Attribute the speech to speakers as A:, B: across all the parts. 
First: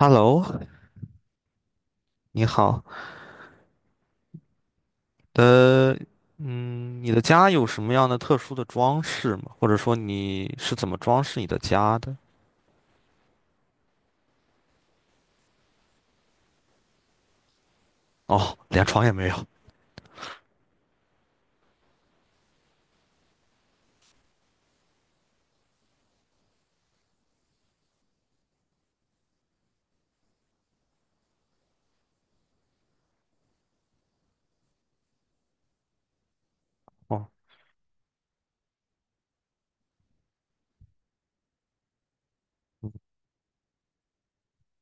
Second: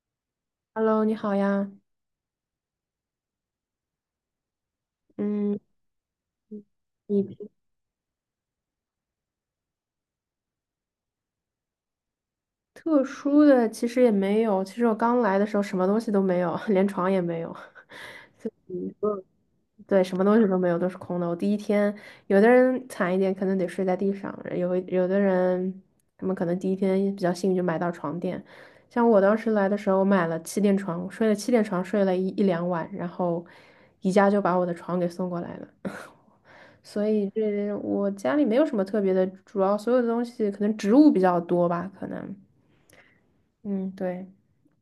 A: Hello，
B: Hello，你好呀。
A: 你好。
B: 嗯，
A: 呃，你的
B: 你
A: 家
B: 平
A: 有什么样的特殊的装饰吗？或者说你是怎么装饰你的家的？
B: 特殊的其实也没有。其实我刚来的时候什么东西都没有，连床也没有。
A: 哦，连 床也
B: 嗯。
A: 没有。
B: 对，什么东西都没有，都是空的。我第一天，有的人惨一点，可能得睡在地上；有的人，他们可能第一天比较幸运，就买到床垫。像我当时来的时候，我买了气垫床，我睡了气垫床，睡了两晚，然后宜家就把我的床给送过来了。所以
A: 哦，
B: 我家里没有什么特别的，主要所有的东西可能植物比较多吧，可能，
A: 嗯
B: 嗯，对。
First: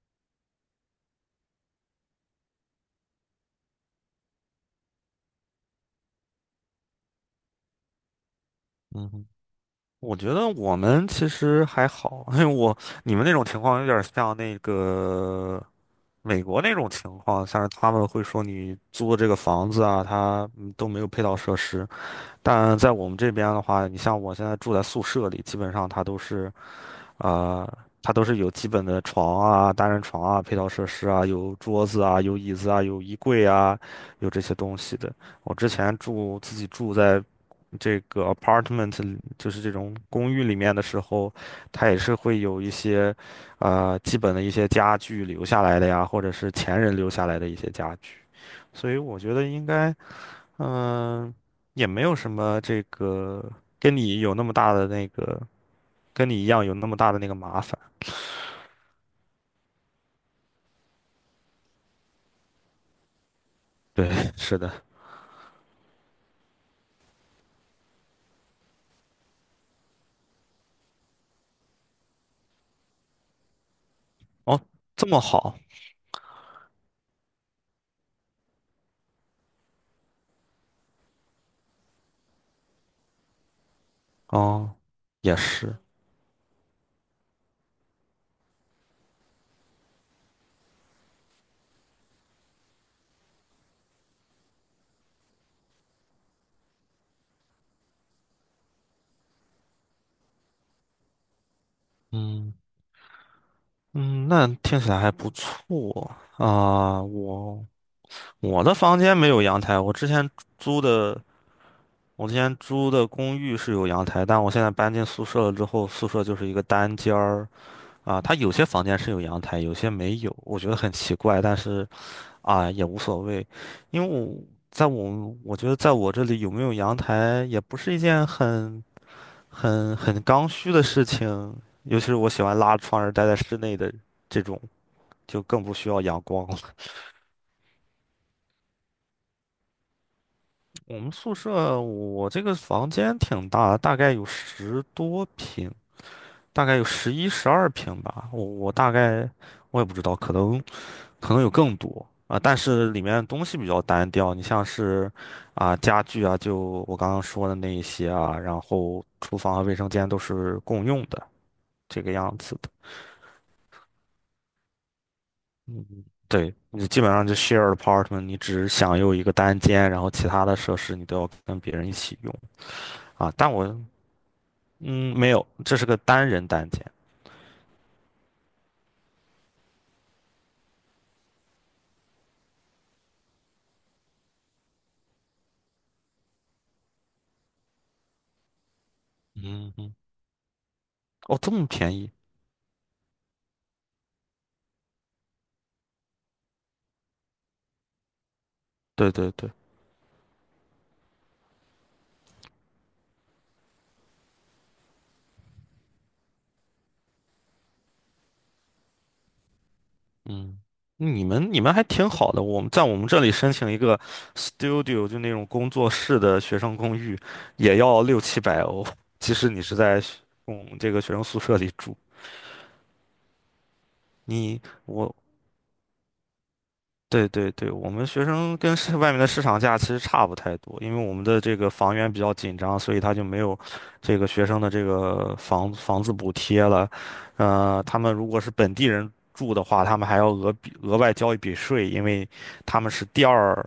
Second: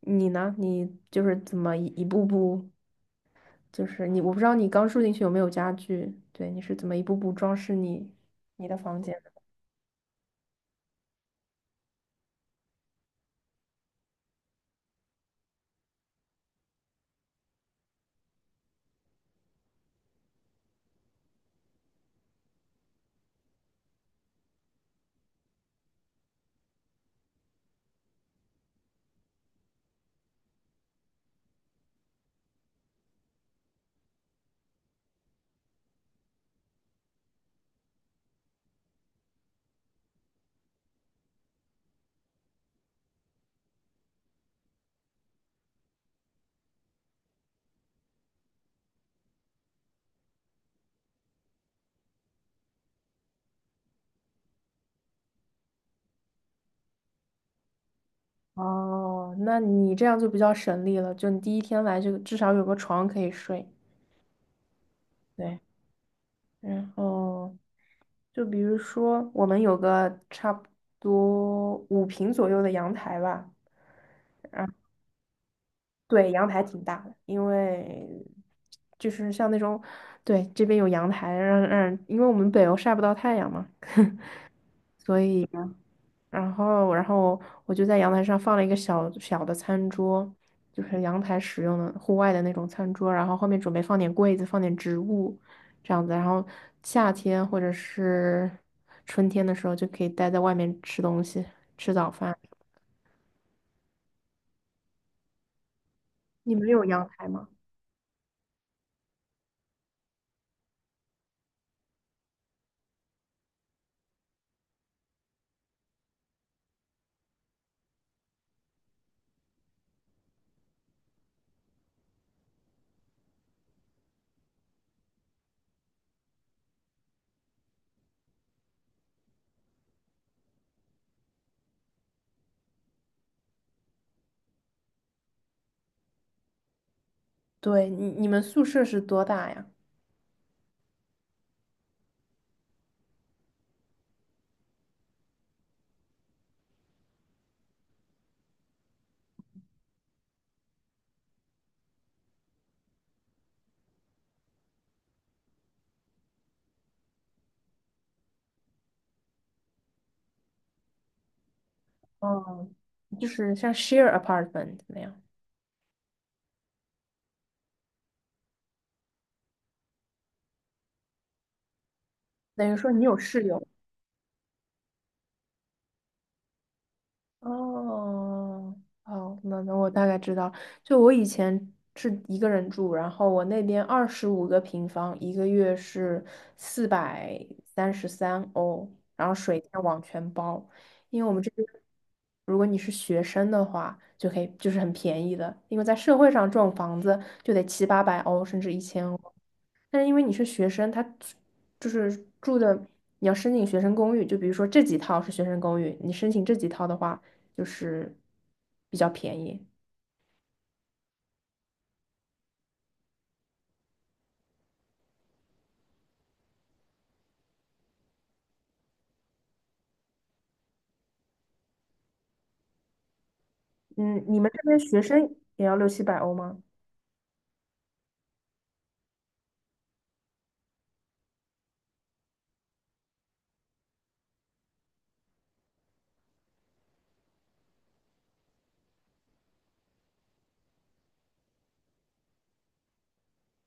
B: 你呢？你就是怎么一步步，就是你，我不知道你刚住进去有没有家具，对，你是怎么一步步装饰你的房
A: 嗯
B: 间
A: 哼，
B: 的？
A: 我觉得我们其实还好，因为你们那种情况有点像那个美国那种情况，像是他们会说你租的这个房子啊，它都没有配套设施。但在我们这边的话，你像我现在住在宿舍里，基本上它都是。啊、它都是有基本的床啊、单人床啊、配套设施啊，有桌子啊、有椅子啊、有衣柜啊，有这些东西的。我之前自己住在这个 apartment，里就是这种公寓里面的时候，它也是会有一些基本的一些家具留下来的呀，或者是前人留下来的一些家具。所以我觉得应该，嗯、也没有什么这个跟你有那么大的那个，跟你一样有那么大的那个麻烦。
B: 哦，那你这样就比较省力了，就你第一天来就至少有个床可以睡。
A: 对，是的。
B: 对，然后就比如说我们有个差不多5平左右的阳台吧。
A: 哦，这么好，
B: 对，阳台挺大的，因为就是像那种，对，这边有阳台，因为我们北欧晒不到太阳嘛，
A: 哦，
B: 所
A: 也
B: 以呢，
A: 是。
B: 然后我就在阳台上放了一个小小的餐桌，就是阳台使用的户外的那种餐桌，然后后面准备放点柜子，放点植物，这样子，然后夏天或者是春天的时候就可以待在外面吃东西，吃早饭。
A: 嗯嗯，那听起来还不错
B: 你们有
A: 啊。
B: 阳台吗？
A: 我的房间没有阳台，租的我之前租的公寓是有阳台，但我现在搬进宿舍了之后，宿舍就是一个单间儿啊。它有些房间是有阳台，有些没有，我觉得很奇怪，但是啊也无所谓，因为我觉得在我这里有没有阳台也不是一件很刚需的事情，尤其是我喜欢拉窗帘儿待在室内的这种，就更不需要阳光了。
B: 对，你们宿舍是多大呀？
A: 我们宿舍我这个房间挺大的大概有十多平，大概有11、12平吧。我大概我也不知道，可能有更多啊。但是里面东西比较单调，你像是啊家具啊，就我刚刚说的那一些啊，然后厨房和卫生间都是共用的这个样子
B: 哦，
A: 的。
B: 就是像 share apartment 那样，
A: 嗯，对，你基本上就 share apartment，你只享用一个单间，然后其他的设施你都要跟别人一起用
B: 等于说你有
A: 啊。
B: 室
A: 但我
B: 友。
A: 嗯没有，这是个单人单间。
B: 哦，哦，那我大概知道，就我以前是一个人住，然后我那边25个平方，一个月是433欧，然后水
A: 嗯
B: 电
A: 嗯，
B: 网全包，因为我
A: 哦，
B: 们这
A: 这
B: 边
A: 么便宜？
B: 如果你是学生的话，就可以就是很便宜的，因为在社会上这种房子就得七八百欧甚至1000
A: 对
B: 欧。
A: 对对，
B: 但是因为你是学生，他就是住的，你要申请学生公寓，就比如说这几套是学生公寓，你申请这几套的话，就是比较便宜。
A: 嗯，你们还挺好的。我们在我们这里申请一个 studio，就那种工作室的学生公寓，也要六七百欧。即使你是在学嗯这个学生宿舍里住，
B: 嗯，你们这
A: 你
B: 边学
A: 我
B: 生也要六七百欧吗？
A: 对对对，我们学生跟市外面的市场价其实差不太多，因为我们的这个房源比较紧张，所以他就没有这个学生的这个房子补贴了。呃，他们如果是本地人住的话，他们还要额外交一笔税，因为他们是第二，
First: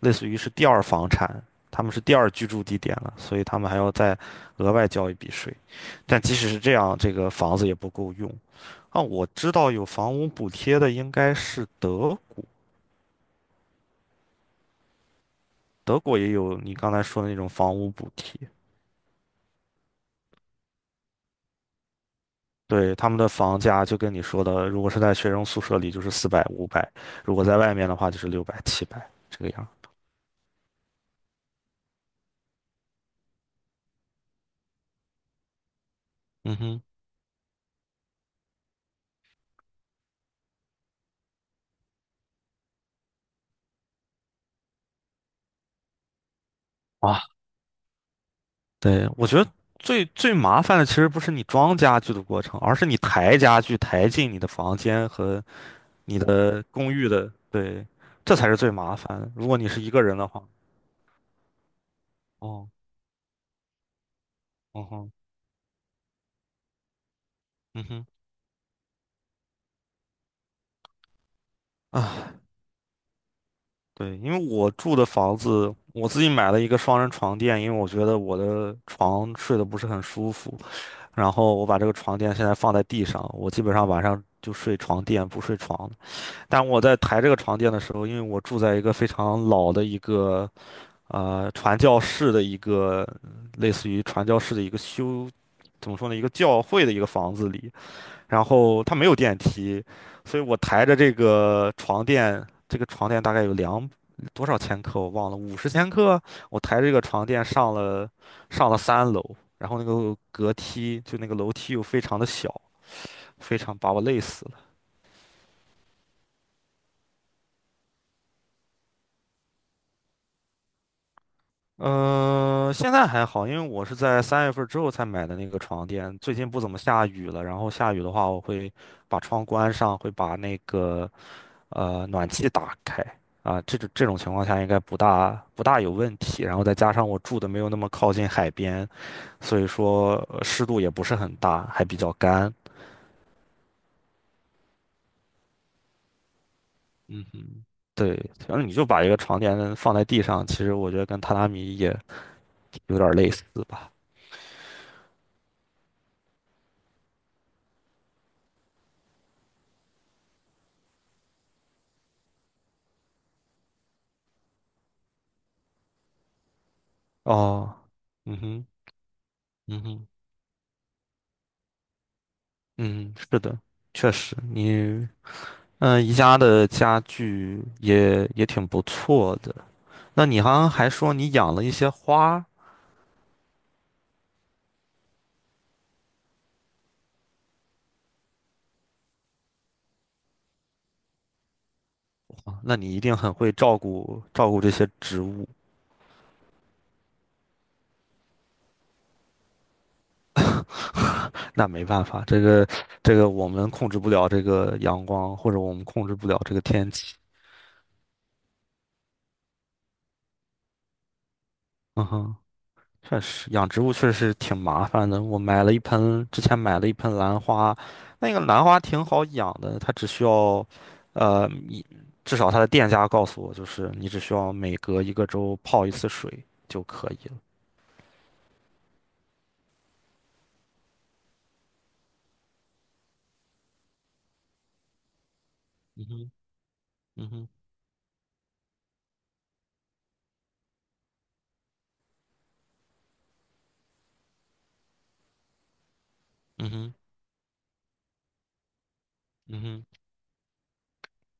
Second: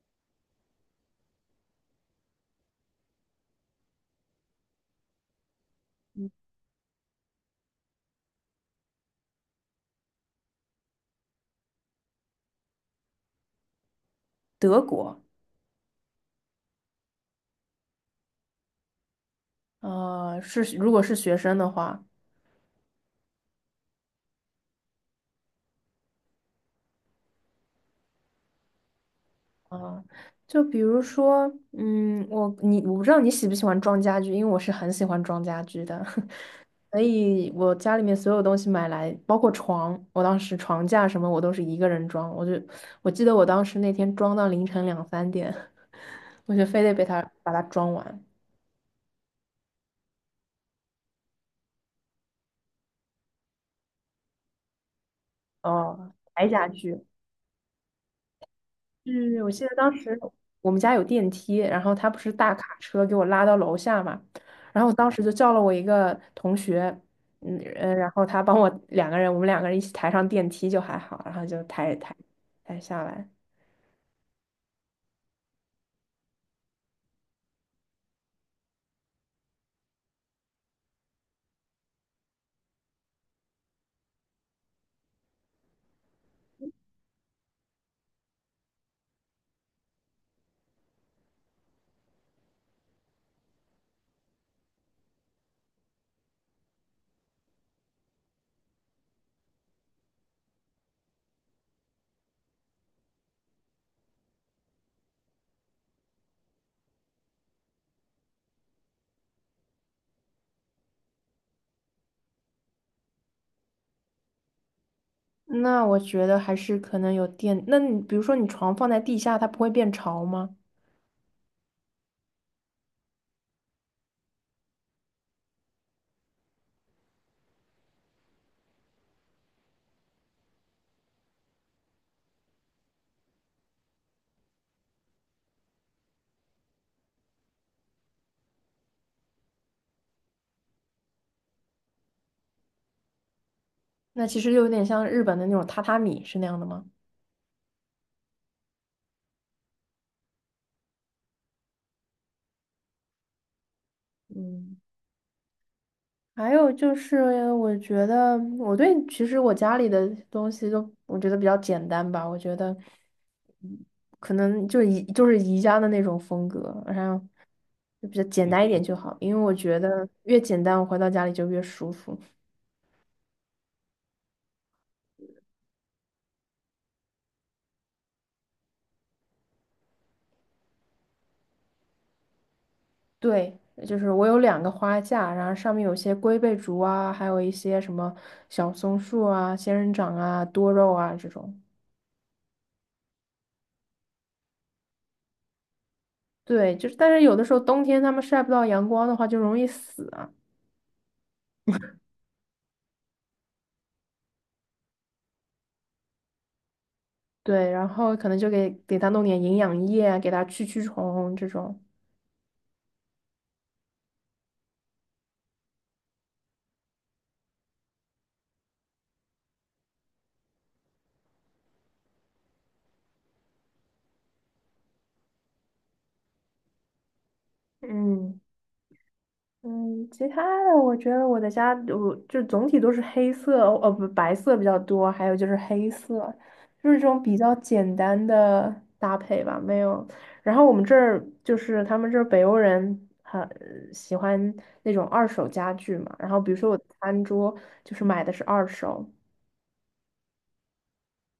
A: 类似于是第二房产，他们是第二居住地点了，所以他们还要再额外交一笔税。但即使是这样，这个房子也不够用。啊，我知道有房屋补贴的应该是德国。
B: 德国，
A: 德国也有你刚才说的那种房屋补贴，
B: 是如果是学生的话。
A: 对，他们的房价就跟你说的，如果是在学生宿舍里就是400、500，如果在外面的话就是600、700这个样。
B: 啊，就比如说，嗯，我不知道你喜不喜欢装家具，因为我是很喜欢装家具的，
A: 嗯哼，
B: 所以我家里面所有东西买来，包括床，我当时床架什么我都是一个人装，我记得我当时那天装到凌晨两三点，我就非得被他
A: 啊，
B: 把它装完。
A: 对，我觉得最最麻烦的其实不是你装家具的过程，而是你抬家具抬进你的房间和
B: 哦，
A: 你
B: 白
A: 的
B: 家
A: 公
B: 具。
A: 寓的，对，这才是最麻烦的。
B: 嗯，
A: 如
B: 我
A: 果
B: 记
A: 你
B: 得
A: 是一
B: 当
A: 个人
B: 时
A: 的话，
B: 我们家有电梯，然后他不是大
A: 哦，
B: 卡车给我拉到楼下嘛，然
A: 嗯
B: 后我当
A: 哼，
B: 时就叫了我一个同学，
A: 嗯哼。
B: 然后他帮我两个人，我们两个人一起抬上电梯就还好，然后就
A: 啊，
B: 抬下来。
A: 对，因为我住的房子，我自己买了一个双人床垫，因为我觉得我的床睡得不是很舒服，然后我把这个床垫现在放在地上，我基本上晚上就睡床垫，不睡床。但我在抬这个床垫的时候，因为我住在一个非常老的一个传教士的一个类似于传教士的一个修，怎么说呢，一个教会的一个房子里，然后它没有电梯，所以我抬着这个床垫，这个床垫大概有多少千克我忘了，50千克，我抬着这个床垫上了3楼，然后那个隔梯就那个楼梯又非常的小，非常把我累死了。
B: 那我觉得还是可能有电，那你比如说你床放在地下，它不会变潮吗？
A: 嗯、现在还好，因为我是在3月份之后才买的那个床垫，最近不怎么下雨了，然后下雨的话我会把窗关上，会把那个暖气打开啊，这种情况下应该不大有问题。然后再加上我住的没有那么靠近海边，所以说湿度也不是很大，还比较干。
B: 那其实就有点像日本的那种榻榻米是那样的吗？
A: 嗯哼，对，反正你就把一个床垫放在地上，其实我觉得跟榻榻米也有点类似吧。
B: 嗯。还有就是，我觉得我对其实我家里的东西都我觉得比较简单吧，我觉得可能就是宜家的那种风格，然后
A: 哦，
B: 就比较
A: 嗯
B: 简单
A: 哼，
B: 一点就好，因为我觉
A: 嗯
B: 得
A: 哼，
B: 越简单，我回到家里就越舒服。
A: 嗯，是的，确实，你宜家的家具也挺不错的。那你好像还说你养了一些花。
B: 对，就是我有两个花架，然后上面有些龟背竹啊，还有一些什么小松树啊、仙人掌啊、多肉啊这种。
A: 哇那你一定很会照顾照顾这些植物，
B: 对，就是但是有的时候冬天它们晒不到阳光的话，就容易死啊。
A: 那没办法，这个我们控制不了这个阳光，或者我们控制不了这个天气。
B: 对，然后可能就给它弄点营养液啊给它驱虫这种。
A: 嗯哼，确实，养植物确实挺麻烦的。我买了一盆，之前买了一盆兰花，那个兰花挺好养的，它只需要，呃，一至少它的店家告诉我，就是你只需要每隔一个周泡一次水就可以了。
B: 嗯嗯，其他的我觉得我的家我就总体都是黑色，不白色比较多，还有就是黑
A: 嗯
B: 色，
A: 哼，
B: 就是这种
A: 嗯
B: 比
A: 哼，
B: 较简单的搭配吧，没有。然后我们这儿就是他们这儿北欧人很喜欢那种二手家具嘛，然后比如说
A: 嗯
B: 我的
A: 哼，
B: 餐桌就是买的是二手。
A: 嗯哼。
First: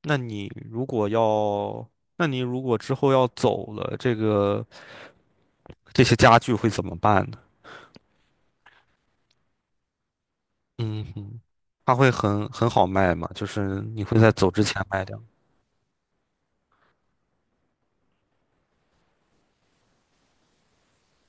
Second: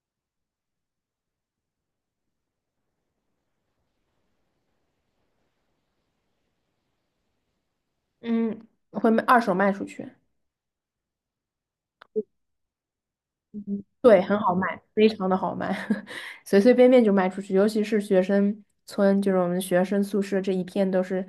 A: 那你如果要，那你如果之后要走了，这个这些家具会怎么办呢？
B: 嗯，会卖二手卖出去。
A: 嗯哼，它会很好卖吗？就是
B: 嗯
A: 你会
B: 对，
A: 在
B: 很
A: 走
B: 好
A: 之
B: 卖，
A: 前卖
B: 非
A: 掉？
B: 常的好卖，随随便便就卖出去。尤其是学生村，就是我们学生宿舍这一片都是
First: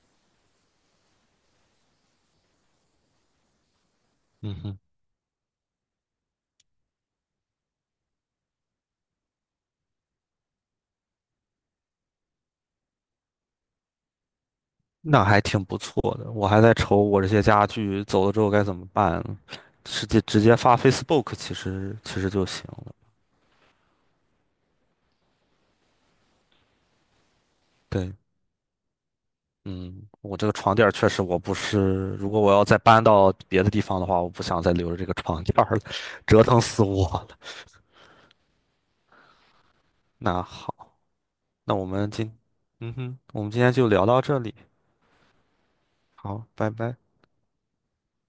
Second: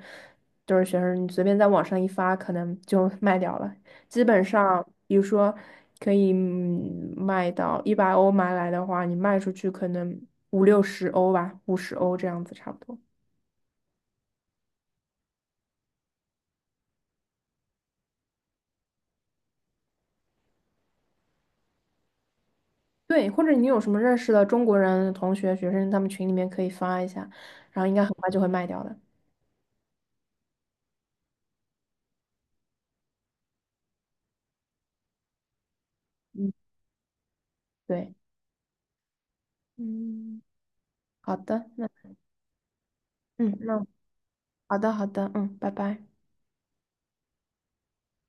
B: 都是学生，你随便在网上一发，可能就卖掉了。基本
A: 嗯哼，
B: 上，比如说可以卖到100欧买来的话，你卖出去可能五六十欧吧，50欧这样子差不多。
A: 那还挺不错的。我还在愁我这些家具走了之后该怎么办，直接发 Facebook 其实就行了。
B: 对，或者你有什么认识的中国人同学、学生，他们群里面可以发一下，然后应该很
A: 对，
B: 快就会卖掉的。
A: 嗯，我这个床垫儿确实我不是，如果我要再搬到别的地方的话，我不想再留着这个床垫儿了，折
B: 嗯，
A: 腾死我了。
B: 对，嗯，
A: 那好。
B: 好的，
A: 那我
B: 那。
A: 们今，嗯哼，我们
B: 嗯，
A: 今天
B: 那
A: 就聊到这里，
B: 好的好的，嗯，拜拜。
A: 好，拜拜。